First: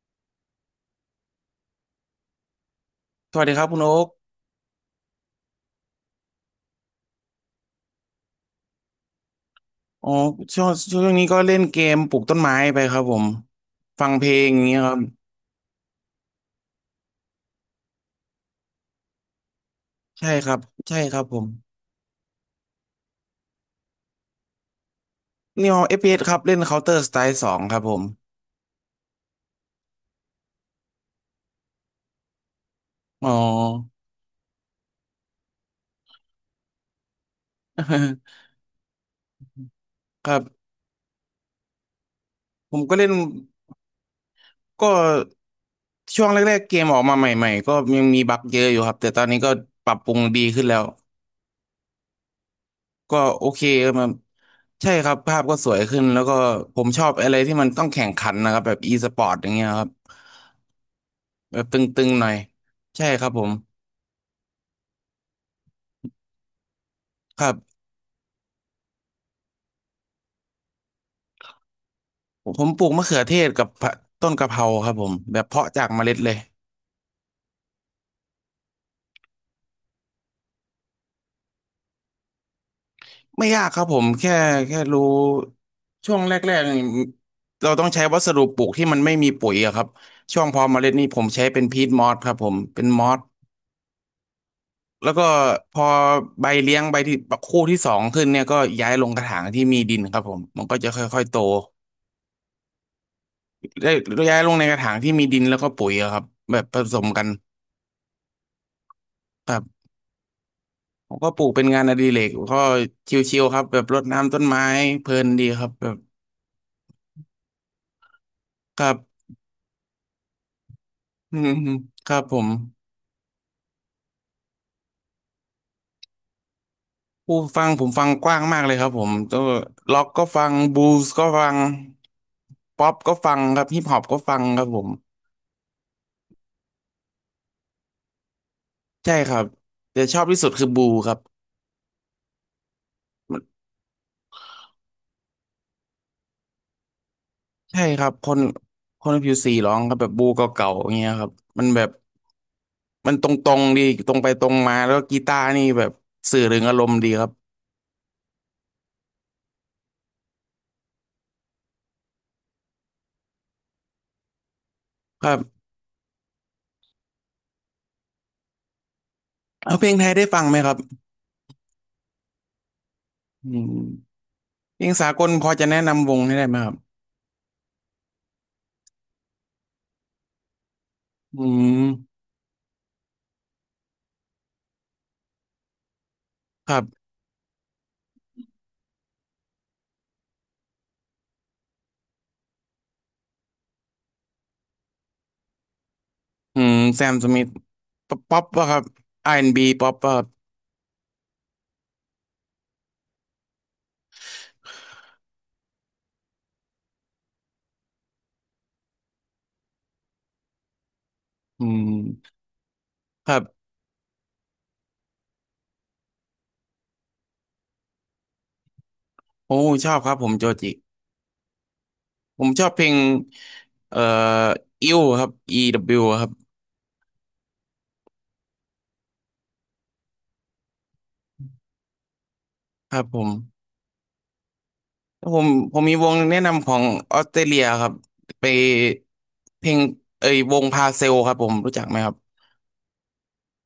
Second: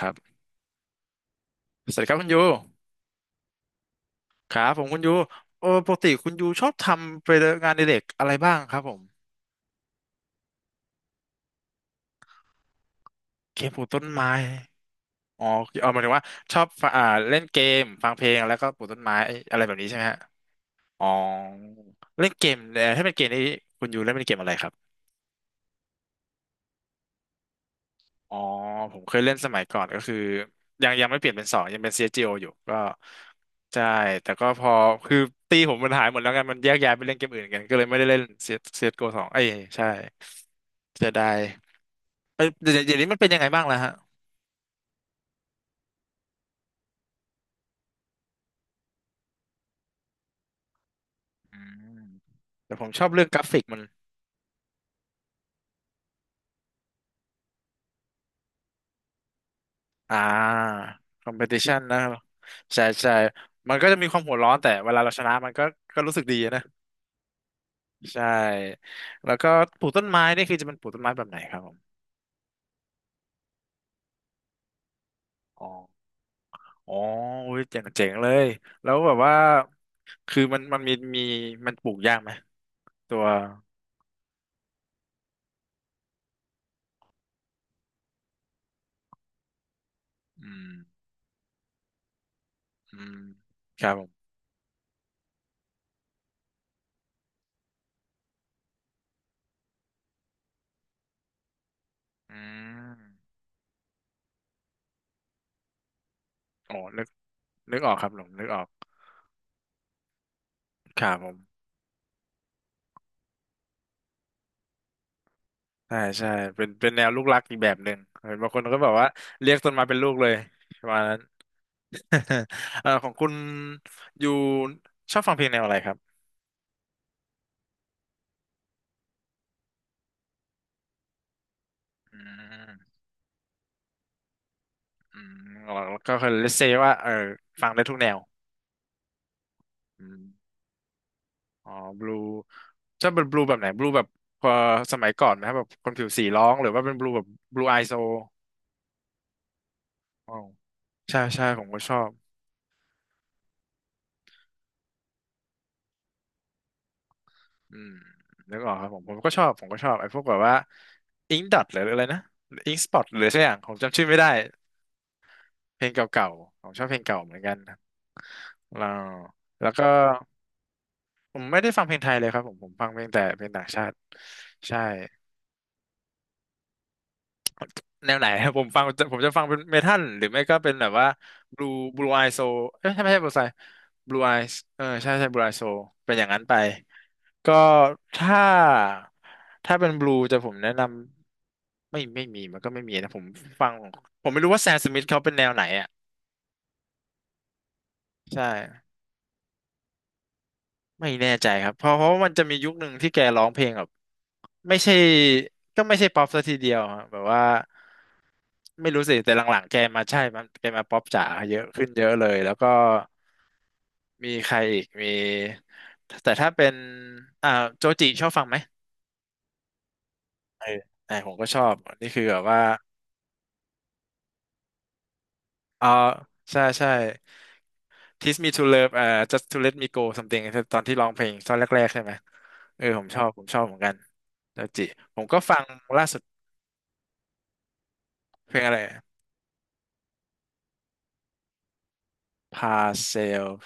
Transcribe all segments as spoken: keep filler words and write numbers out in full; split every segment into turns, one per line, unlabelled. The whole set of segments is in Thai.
ครับสวัสดีครับคุณยู
สวัสดีครับคุณโอ๊ก
ครับผมคุณยูเออปกติคุณยูชอบทำไปงานอดิเรกอะไรบ้างครับผม
อ๋อช่วงช่วงนี้ก็เล่นเกมปลูกต้นไม้ไปครับผม
เกมปลูกต้น
ฟังเพ
ไม้
ลงอย่างเงี้ยครับ
อ๋อเอาหมายถึงว่าชอบฟังอ่าเล่นเกมฟังเพลงแล้วก็ปลูกต้นไม้อะไรแบบนี้ใช่ไหมฮะ
ใช่ครับใช่
อ๋อ
ครับผม
เล่นเกมเอ่อถ้าเป็นเกมนี้คุณยูเล่นเป็นเกมอะไรครับ
นี่เอา เอฟ พี เอส ครับเล่น Counter Strike สองครับผม
อ๋อผมเคยเล่นสมัยก่อนก็คือยังยังไม่เปลี่ยนเป็นสองยังเป็น ซี เอส จี โอ อสจีโออยู่ก็
อ๋อ
ใช่แต่ก็พอคือตีผมมันหายหมดแล้วกันมันแยกย้ายไปเล่นเกมอื่นกันก็เลยไม่ได้เล่น ซี เอส ซี เอส จี โอ สจีโอสองเอ้ยใช่
ครับ
เสียดายเอ้ยเดี๋
ผ
ย
ม
วเดี๋
ก็
ยว
เล่
นี้
น
มันเป็นยังไงบ้างล่ะฮะ
ก็ช่วงแรกๆเกมออกมาใหม่ๆก็ยังมีบั๊กเยอะอยู่ครับแต่ตอนนี้ก็ปรับปรุงดีขึ้นแล้ว
อืมแต่ผมชอบ
ก็
เรื่องกรา
โอ
ฟิ
เค
กมัน
ครับมันใช่ครับภาพก็สวยขึ้นแล้วก็ผมชอบอะไรที่มันต้องแข่งขันนะครับแบบ e-sport อย่างเงี้ยครับ
อ่า
แบบต
competition นะ
ึ
ครับ
งๆหน่อย
ใช่
ใช่
ใช่
ครับผม
มันก็จะมีความหัวร้อนแต่เวลาเราชนะมันก็ก็รู้สึกดีนะ
ครับ
ใช่แล้วก็ปลูกต้นไม้นี่คือจะเป็นปลูกต้นไม้แบบไหนครับผม
ผมปลูกมะเขือเทศกับผะต้นกะเพราครับผมแบบ
อ๋อ
เพาะจากเมล็ดเลย
อ๋ออุ้ยเจ๋งเจ๋งเลยแล้วแบบว่าคือมันมันมีมีมันปลูกยากไหมตัว
ไม่ยากครับผมแค่แค่รู้ช่วงแรกๆนี่เราต้องใช้วัสดุปลูกที่มันไม่มีปุ๋ยอะครับช่วง
อื
เพอ
ม
เมล็ดนี่ผมใช้เป็นพีทมอสครับผมเป็น
อื
มอ
ม
ส
ครับผม
แล้วก็พอใบเลี้ยงใบที่คู่ที่สองขึ้นเนี่ยก็ย้ายลงกระถางที่มีดินครับผมมันก็จะค่อยๆโต
อืม
ได้ย้ายลงในกระถางที่มีดินแล้วก็ปุ๋ยอะครับแบบ
อ๋อ
ผส
นึ
ม
ก
กัน
นึกออกครับผมนึกออกครั
ผ
บ
ม
ผ
ก็ปลูก
ม
เป็นงานอดิเรกก็ชิวๆครับแบบรดน้ำต้นไม้เพลินดีครับแบ
ใช่
บ
ใช่เป็นเป็นแนวลูกรักอีกแบบหนึ่งเห็นบางคนก็
ค
แบ
รั
บ
บ
ว่าเรียกต้นไม้เป็นลูกเลยประมาณนั้น
อืมๆครับผม
เอ่อของคุณอยู่ชอบฟังเพลงแนวอะไรครับ
ผู้ฟังผมฟังกว้างมากเลยครับผมตัวล็อกก็ฟังบลูส์ก็ฟัง
อื
ป๊อ
ม
ปก็ฟังครับฮิปฮอปก็ฟังครับผม
อืมแล้วก็คือเลสเซว่าเออฟังได้ทุกแนว
ใช่ครับแต่
อื
ชอ
ม
บที่สุดคือบลูครับ
อ๋อบลูชอบเป็นบลูแบบไหนบลูแบบพอสมัยก่อนไหมครับแบบคนผิวสีร้องหรือว่าเป็นบลูแบบบลูไอ
ใช่
โซ
ครับคนคนผิวสีร้องครับแบบบลู
อ๋อ
เก่าๆอย่างเงี้ย
ใช่
ครับ
ใช่ผ
มัน
มก็
แบ
ช
บ
อบ
มันตรงๆดีตรงไปตรงมาแล้วกีตาร์นี่แบบสื่อถึงอารมณ์ดีครับ
อืมนึกออกครับผมผมก็ชอบผมก็ชอบไอ้พวกแบบว่าอิงดอทหรืออะไรนะอิงสปอตหรือสักอย่างผมจำชื่อไม่ได้
ครับ
เพลงเก่าๆผมชอบเพลงเก่าเหมือนกันครับแล้วแล้ว
เอา
ก็
เพลงไทยได้ฟังไหมครับ
ผมไม่ได้ฟังเพลงไทยเลยครับผมผมฟังเพลงแต่เพล
อื
งต่างชาติ
ม
ใช่
เพลงสากลพอจะแนะนำวงให้ได้ไหมครับ
แนวไหนครับ ผมฟังผมจะฟังเป็นเมทัลหรือไม่ก็เป็นแบบว่า
อื
บลู
ม
บลูไอโซเอ้ยใช่ไม่ใช่บลูไซบลูไอเออใช่ใช่บลูไอโซเป็นอย่างนั้นไป
ครับ
ก็ถ้าถ้าเป็นบลูจะผมแนะนำไม่ไม่มีมันก็ไม่มีนะผมฟังผมไม่รู้ว่าแซมสมิธเขาเป็นแนวไหนอ่ะ
อืมแซมสมิธป๊อ
ใช่
ปปอ่ะครับอาร์แอนด์บีป๊อปป่ะครับ
ไม่แน่ใจครับเพราะเพราะว่ามันจะมียุคหนึ่งที่แกร้องเพลงแบบไม่ใช่ก็ไม่ใช่ป๊อปซะทีเดียวอะแบบว่า ไม่รู้สิแต่หลังๆแกมาใช่มันแกมาป๊อปจ๋าเย
อื
อะขึ้นเยอะเล
ม
ยแล้วก็
ครับ
มีใครอีกมีแต่ถ้าเป็นอ่าโจจิชอบฟังไหม
โอ้ชอบครับผมโจ
เออ
จิ
ไออผมก็ชอบนนี่คือแบ
ผ
บ
ม
ว่า
ชอบเพลงเอ่ออิวครับ
อ๋อ
อี ดับเบิลยู ครับ
ใช่ใช่ Teach me to love อ่า just to let me go something ตอนที่ร้องเพลงตอนแรกๆใช่ไหมเออ
ค
ผ
รับ
มช
ผ
อบ
ม
ผมชอบเหมือนกันโจจิผม
แล้ว
ก็
ผม
ฟัง
ผมมี
ล่า
ว
สุ
ง
ด
แนะนำของออสเตรเลียครับไป
เพลงอะไร
เพลงเอ้ยวงพาเซลครับผมรู้จักไหมครับ
Parcel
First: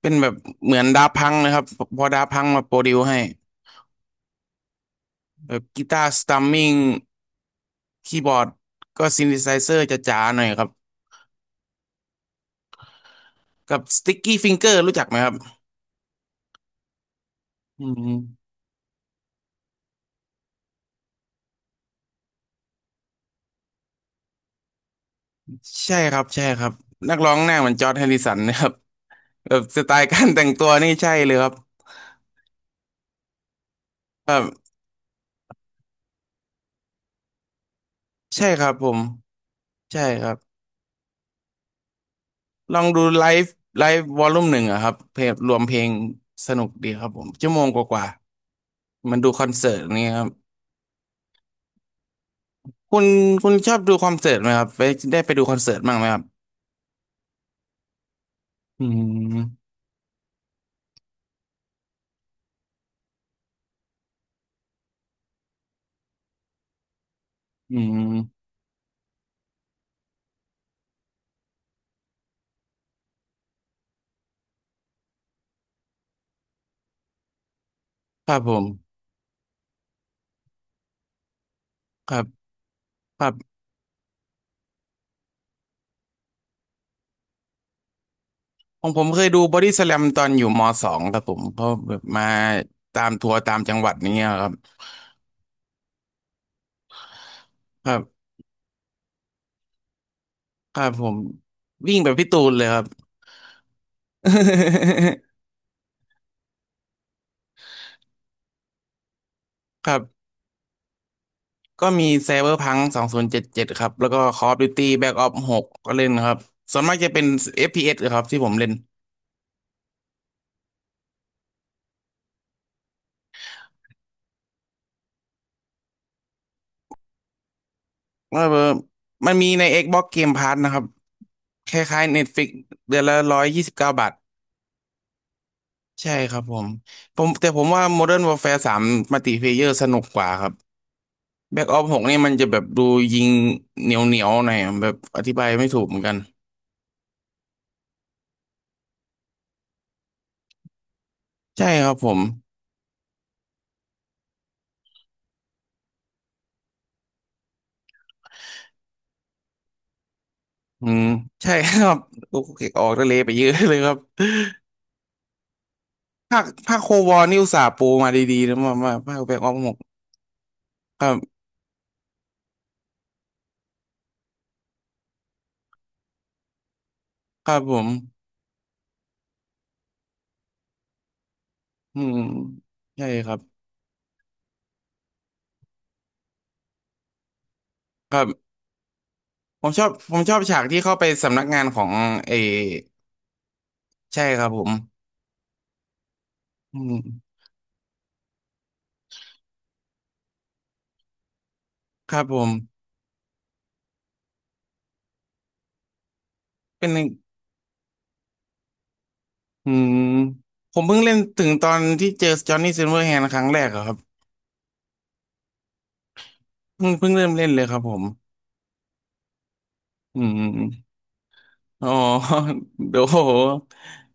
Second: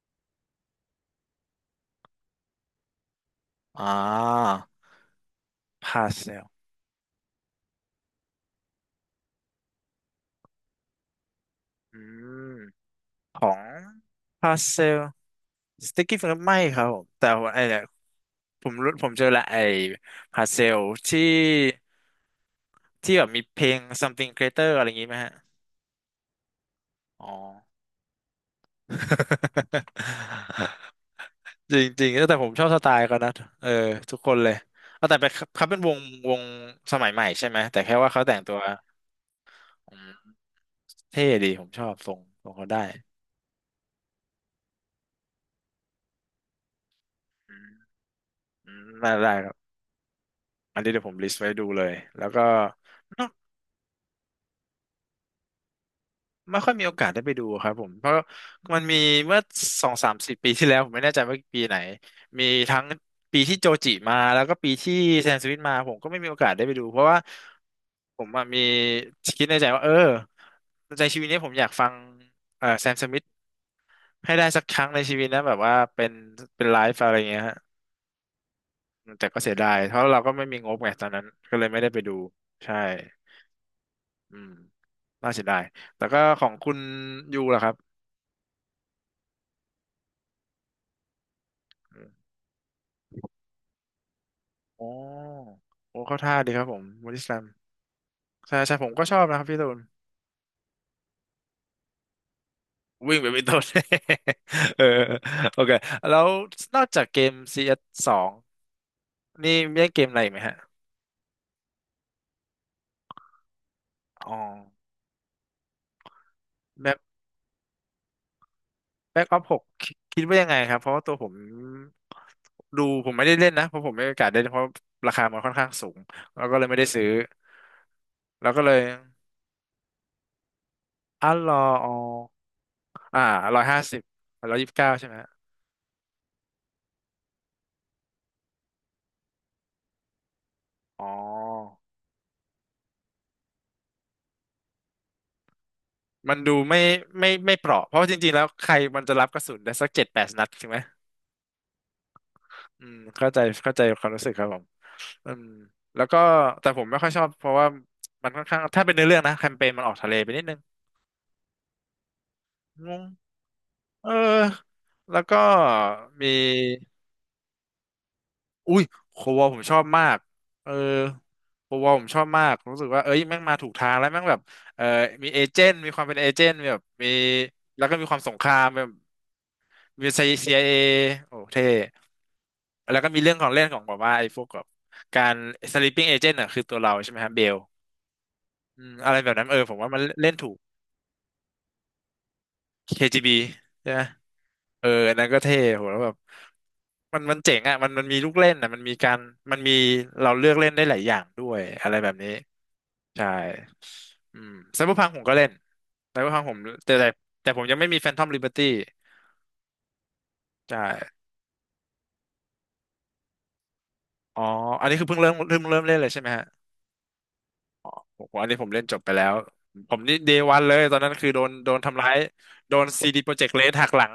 เป็นแบบเหมือนดาพังนะครับพอดาพังมาโปรดิวให้
อ่า
แบบกีตาร์สตัม
Parcel
มิง คีย์บอร์ดก็ซินธิไซเซอร์จะจ๋าๆหน่อยครับ
อืม ของ
กับสติ๊กกี้
พา
ฟิงเกอ
เซ
ร์รู้
ล
จักไหมครับ
สติ๊กกี้ฟิงเกอร์ไม่ครับผมแต่ว่าไอ้เนี่ย
อืม
ผมรู้ผมเจอละไอ้พาเซลที่ที่แบบมีเพลง something greater อะไรอย่างงี้ไหมฮะ
ใช่ครับใช่ครับนัก
อ๋อ
ร้องหน้าเหมือนจอร์จแฮริสันนะครับแบบสไตล์การแต่งตัวนี่ใช่เลยครับ
จริงๆแต่ผมชอบสไตล์เขานะเออทุกคน
แบบ
เลยเอาแต่เป็นเขาเป็นวงวงสมัยใหม่ใช่ไหมแต่แค่ว่าเขาแต่ง
ใช่
ตัว
ครับผม
อื
ใช่
ม
ครับ
เท่ดีผมชอบทรงทรงเขา
ล
ได้
องดูไลฟ์ไลฟ์วอลลุ่มหนึ่งอะครับเพลงรวมเพลงสนุกดีครับผมชั่
อื
วโม
ม
งกว่า
อืมได้
ๆมันดู
ได้
คอ
ค
น
รั
เสิ
บ
ร์ตนี่ครับ
อันนี้เดี๋ยวผมลิสต์ไว้ดูเลยแล้วก็
คุณคุณชอบดูคอนเสิร์ตไหมครับไปได้ไปดูคอนเสิร์ตบ้างไหมครับ
ไม่ค่อยมีโอกาสได้ไปดูครับผมเพราะมัน
อื
มีเมื่อ
ม
สองสามสิบปีที่แล้วผมไม่แน่ใจว่าปีไหนมีทั้งปีที่โจจิมาแล้วก็ปีที่แซมสมิธมาผมก็ไม่มีโอกาสได้ไปดูเพราะว่า
อืม
ผมอะมีคิดในใจว่าเออในชีวิตนี้ผมอยากฟังเอ่อแซมสมิธให้ได้สักครั้งในชีวิตนะแบบว่าเป็นเป็นไลฟ์อะไรเงี้ยฮะ
ครับผม
แต่ก็เสียดายเพราะเราก็ไม่มีงบไงตอนนั้นก็เลยไม่ได้ไป
ค
ดู
รับ
ใช่
ครับ
อืมน่าเสียดายแต่ก็ของคุณยูล่ะครับ
ของผมเคยดูบอดี้ส a ลมตอนอยู่มสองครับผมเพราะแบบมาตามทัวร์ตามจังหวัดนี้ยครับ
อ๋อโอ้เข้าท่าดีครับผมบอดี้สแลม
ครับ
ใช่ใช่ผมก็ชอบนะครับพี่ตูน
ครับผมวิ่งแบบพี่ตูนเลยครับ
วิ่งไปเป็นต้น เออ โอเคแล้วนอกจากเกม ซี เอส สสองนี่มีเล่
ค
น
รั
เกมอะไร
บ
อีกไหมฮะ
ก็มีไซเบอร์พังสองศูนย์เจ็ดเจ็ดครับแล้วก็
อ๋อ
คอฟด d u ตี b แบ็กออปหกก็เล่นครับส่วน
แบ็
มาก
ค
จะเป็น เอฟ พี เอส ครับที่ผมเล่น
แบ็คออฟหกคิดว่ายังไงครับเพราะว่าตัวผมดูผมไม่ได้เล่นนะเพราะผมไม่มีโอกาสได้เล่นเพราะราคามันค่อนข้างสูงแล้วก็เลยไม่ได้ซื้อ
ว่า
แล้ว
เอ
ก็
อ
เลย
มันมีใน Xbox Game Pass นะครับ
อ่ะรอ
ค
อ๋อ
ล้ายๆ Netflix เดือนละ
อ่า
ร้อย
ร้อ
ยี่
ย
สิบ
ห้า
เก้า
สิบ
บาท
ร้อยยี่สิบเก้าใช่ไหมฮะ
ใช่ครับผมผมแต่ผมว่า Modern Warfare สาม Multiplayer สนุกกว่าครับ
อ๋
แบ็กอ
อ
อฟหกนี่มันจะแบบดูยิงเหนียวเหนียวหน่อยอะแบบอธิบายไม่ถูกเหมือนกัน
มันดูไม่ไม่ไม่เปราะเพราะจริงๆแล้วใครมันจะรับกระสุนได้สักเจ็ดแปดนัดถูกไหม
ใช่ครับผม
อืมเข้าใจเข้าใจความรู้สึกครับผมอืมแล้วก็แต่ผมไม่ค่อยชอบเพราะว่ามันค่อนข้างถ้าเป็นเนื้อเรื่องนะแคมเปญมันออกทะเลไปนิดนึง
อืมใช่ครับลูกเก็กอ
ง
อก
ง
ทะเลไปเยอะเลยครับ
เออแล้วก็มี
ภาคภาคโควอนี่อุตส่าห์ปูมาดีๆนะมา
อุ้ย
มาภา
โค
คแบ็
ว
ก
อ
อ
ล
อฟ
ผม
ห
ช
ก
อบมากเออ
ครับ
โควอลผมชอบมากรู้สึกว่าเอ้ยแม่งมาถูกทางแล้วแม่งแบบเออมีเอเจนต์มีความเป็นเอเจนต์มีแบบมี
ครับผ
แล้ว
ม
ก็มีความสงครามแบบมีซีไอ i อโอ้เท่
อืม
แล้ว
ใช่
ก็มี
ค
เรื่อ
รั
ง
บ
ของเล่นของแบบว่าไอ้พวกแบบการ sleeping agent อ่ะคือตัวเราใช่ไหมฮะเบล
ครับ
อืมอะไรแบบนั้นเออ
ผม
ผม
ชอ
ว่า
บ
มัน
ผม
เล่
ช
น
อบ
ถูก
ฉากที่เข้าไปสำนักงานของเออ
เค จี บี ใช่ไหม
ใช่ครับผม
เอออันนั้นก็เท่โหแล้วแบบ
อื
มันมั
ม
นเจ๋งอ่ะมันมันมีลูกเล่นอ่ะมันมีการมันมีเราเลือกเล่นได้หลายอย่างด้วยอะไรแบ
ค
บ
รับ
นี้
ผม
ใช่อืมไซเบอร์พังผมก็เล่นไซเบอร์พังผม
เป็น
แต่แต่แต่ผมยังไม่มีแฟนทอมลิเบอร์ตี้
อืม
ใ
ผมเพิ่งเล่
ช่
นถึงตอนที่เจอจอห์นนี่ซิลเวอร์แฮนด์ครั้งแรกอะครับ
อ๋ออันนี้คือเพิ่งเริ่มเพิ่งเริ่มเล่นเลยใช่ไหมฮะ
เพิ่งเพิ่งเริ่มเล่นเลยครับผม
ผมอันนี้ผมเล่นจบไปแล้ว ผมนี่
อืม
เด
อ
วั
ม
นเลยตอนนั้นคือโดนโดน
อ๋อ
ทำร้าย โดน
โด
ซี
โห
ดีโปรเจกต์เลหักหลัง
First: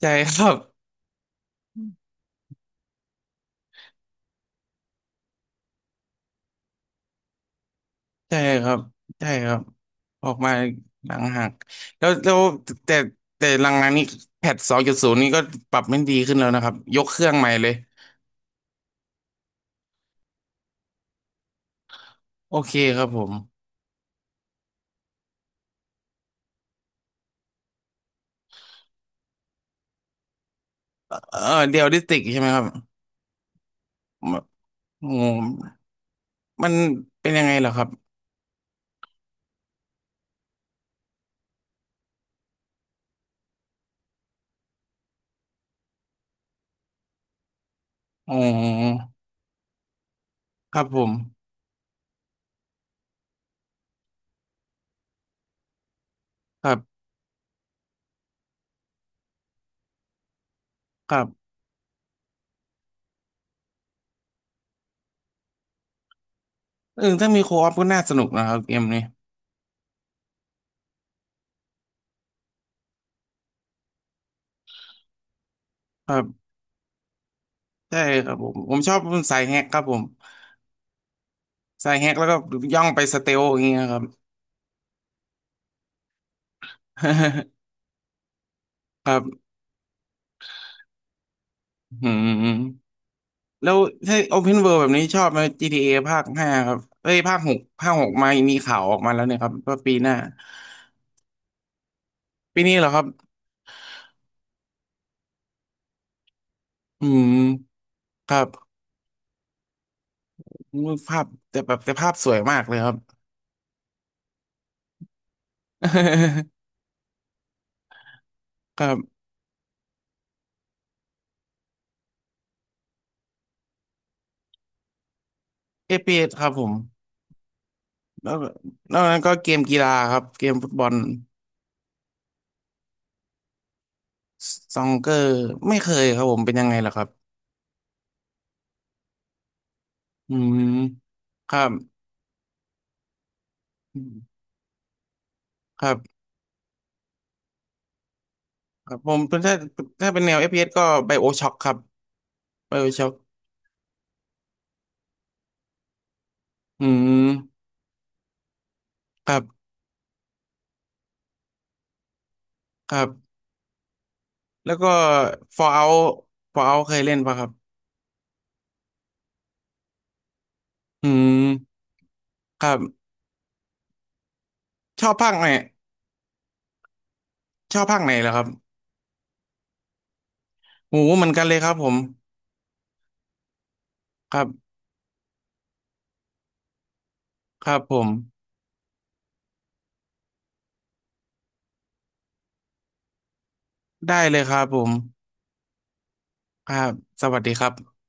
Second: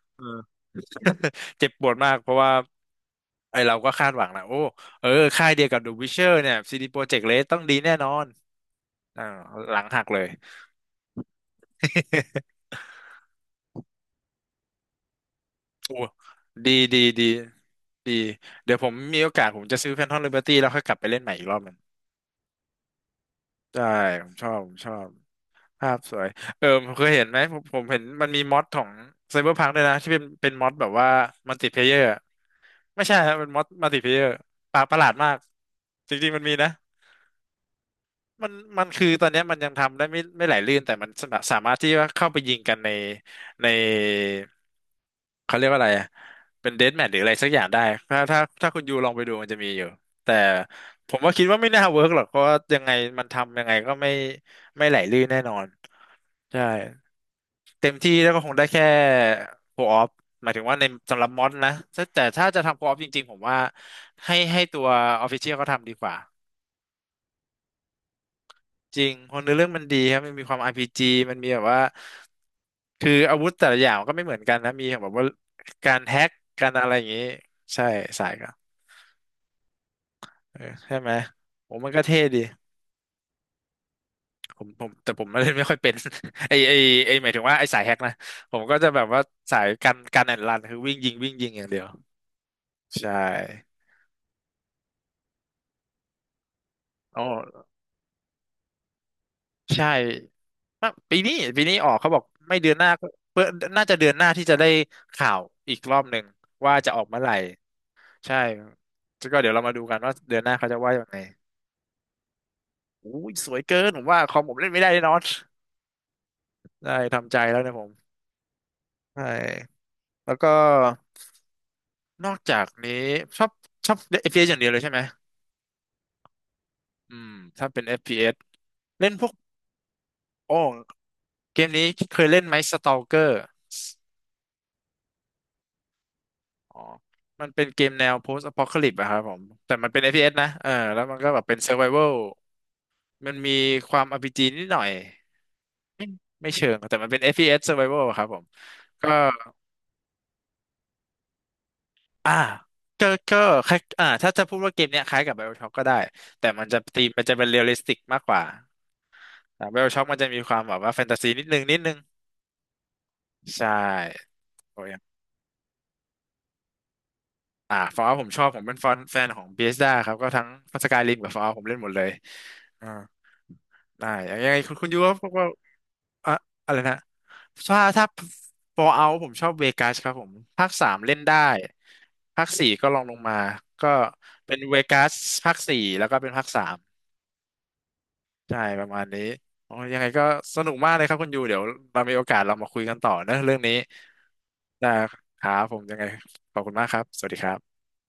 ใจ
เออ
ครับ
เจ็บปวดมากเพราะว่าไอเราก็คาดหวังนะโอ้ เออค่ายเดียวกับ The Witcher เนี่ย ซี ดี Projekt Red ตเลต้องดีแน่นอน
ใจครับใจ
อ่าว
ครับ
หลังหักเล
อ
ย
อกมาหลังหักแล้วแล้ว แต่แต่หลังๆนี้แพทสองจุดศูนย์นี่ก็ปรับ
โอ้
ไม่ดีขึ้นแล้วนะค
ดี
รับย
ดี
กเค
ดี
รื่องใหม่เลย
ดี เดี๋ยวผมมีโอกาสผมจะซื้อ Phantom Liberty แล้วค่อยกลับไปเล่นใหม่อีกรอบหนึง
โอเคครับผม
ได้ผมชอบผมชอบภาพสวย เออผมเคยเห็นไหมผมผมเห็นมันมีมอดของ Cyberpunk ด้วยนะที่เป็นเป็นมอดแบบว่า
เออ
มัลติเพ
เดี
ล
ยล
เยอ
ดิส
ร์
ติกใช่ไหมครับ
ไม่ใช่ครับเป็นมอสมัลติเพลเยอร์
ม
ปาประหลา
โอ้
ดมากจริงๆมันมีนะ
มันเป็นยังไงเหรอครับ
มันมันคือตอนเนี้ยมันยังทำได้ไม่ไม่ไหลลื่นแต่มันสาสามารถที่ว่าเข้าไปยิงกันในในเขาเรียกว่าอะไรอะเป็นเดธแมทหรืออะไรสักอย่างได้ถ้า
อ๋
ถ้าถ้าคุณยู
อ
ลองไปดูมันจะมีอยู่แต่
ครับผ
ผ
ม
มว่าคิดว่าไม่น่าเวิร์กหรอกเพราะว่ายังไงมันทำยังไงก็ไม่ไม่ไหลลื่นแน่นอนใช่
ครับ
เต็มที่แล้วก็คงได้แค่โคออฟหมายถึงว่าใน
ค
สำ
รั
หรับมอด
บ
นะแต่แต่ถ้าจะทำโคออฟจริงๆผมว่าให้ให้ตัวออฟฟิเชียลเขาทำดีกว่า
เออถ้ามีโคออฟก็น่าสนุกนะครับเกม
จ
นี้
ริงคนเนื้อเรื่องมันดีครับมันมีความ อาร์ พี จี มันมีแบบว่าคืออาวุธแต่ละอย่างก็ไม่เหมือนกันนะมีแบบว่าการ
ครั
แฮ็ก
บ
การอะไรอย่างนี้ใช่
ใช่
สา
ค
ย
รับผ
ก็
มผมชอบสายแฮกครับผม
เออใช่ไหมผมมั
ใส่
นก็
แฮก
เท่
แล้วก็
ดี
ย่องไปสเตลอย่างเงี้ยครับ
ผมผมแต่ผมไม่ได้ไม่ค่อยเป็น ไอไอไอหมายถึงว่าไอ สายแฮ็กนะผมก็จะแบบ
ครั
ว่า
บ
สายการการแอนรันคือวิ่งยิงวิ่งยิงอย่างเดียว
อืม
ใช่
แล้วถ้า Open World แบบนี้ชอบไหม จี ที เอ ภาคห้าครับเอ้ย
อ๋อ
ภาคหกภาคหกมามีข่าวออกมาแล้วเนี่ยครับว่า
ใช่
ปีหน้า
อะปีนี้ปีนี้ออกเขาบอกไม่
ปี
เดือ
นี้
นห
เหร
น้า
อครั
ก็
บ
เพื่อน่าจะเดือนหน้าที่จะได้ข่าวอีกรอบหนึ่งว่าจะออ
อื
กเมื่อไหร่
มค
ใช่
รับ
ก็เดี๋ยวเรามาดูกันว่าเดือนหน้าเขาจะว่ายังไง
ภาพแต่แบบแต่ภาพสวยมากเลยครับ
อุ้ยสวยเกินผมว่าคอมผมเล่นไม่ได้แน่นอน ได้ทำใจแล้วเนะผม
ครั
ใช่
บ
แล้วก็นอกจากนี้ชอบชอบ เอฟ พี เอส อฟพีเอสอย่างเดียวเลยใช่ไหม
เอฟพีเอสครับผม
อืมถ้าเป็น
แล้
เอฟ พี เอส
ว
เอ
น
ส
อก
เล่น
นั้น
พว
ก็
ก
เกมกีฬาครับเก
โอ้
มฟุตบอล
เกมนี้เคยเล่นไหม Stalker
ซองเกอร์ไม่เคยครับผมเป็นยัง
อ๋
ไง
อ
ล่ะครับ
มันเป็นเกมแนว post apocalypse อะครับผมแต่มันเป็น เอฟ พี เอส
อื
นะเอ
ม
อแล้วมันก็แบบ
ค
เป็น
รับ
survival มันมีความ อาร์ พี จี นิดหน่อย
ครั
ไม่
บ
ไม่เชิง แต่มันเป็น เอฟ พี เอส survival อะครับผม
ครับ
ก็
ผมถ้าถ้าเป็นแนว f อฟพีเอสก็ BioShock ครับ
อ่าก็
BioShock
ก็คล้ายอ่าถ้าจะพูดว่าเกมเนี้ยคล้ายกับ BioShock ก็ได้ แต่มันจะ
อื
ตีมมั
ม
นจะเป็นเรียลลิสติกมากกว่า
ครั
อ่
บ
BioShock มันจะมีความแบบว่าแฟนตาซีนิดนึงนิดนึง
ครับ
ใช่
แล้ว
โอ้
ก็
ย
Fallout Fallout เคยเล่นปะครับ
อ่าฟอร์ผมชอบ ผมเป็นแฟนแฟนของ Bethesda ครับ ก็ทั้งสกาย
อื
ริมกับฟอ
ม
ร์ผมเล่นหมดเลย
ครั
อ่า
บ
ได้ยังไงคุณคุณยู
ชอ
ว่า
บ
พว
ภา
ก
คไหน
ว่า อะอะไรนะ
ช
ถ้า
อบภาค
ถ้า
ไหนเหรอครับ
Fall Out ผมชอบเวกัสครับผมภาคสา
โห
มเล่น
เหมือน
ได้
กันเลยครับผม
ภาคสี่ก็ลองลงมาก็
ครั
เป็น
บ
เวกัสภาคสี่แล้วก็เป็นภาคสาม
ครับผม
ใช่ประมาณนี้โอ้ยยังไงก็สนุกมากเลยครับคุณยูเดี๋ยวเรามีโอกาสเรามาคุยกันต่อนะเรื่องนี้
ได้เลยครับผ
นะ
ม
ครับผมยังไงขอบ
ค
คุณ
รั
มาก
บ
ครับส
ส
วัสดี
วัส
ค
ดี
รั
ครั
บ
บ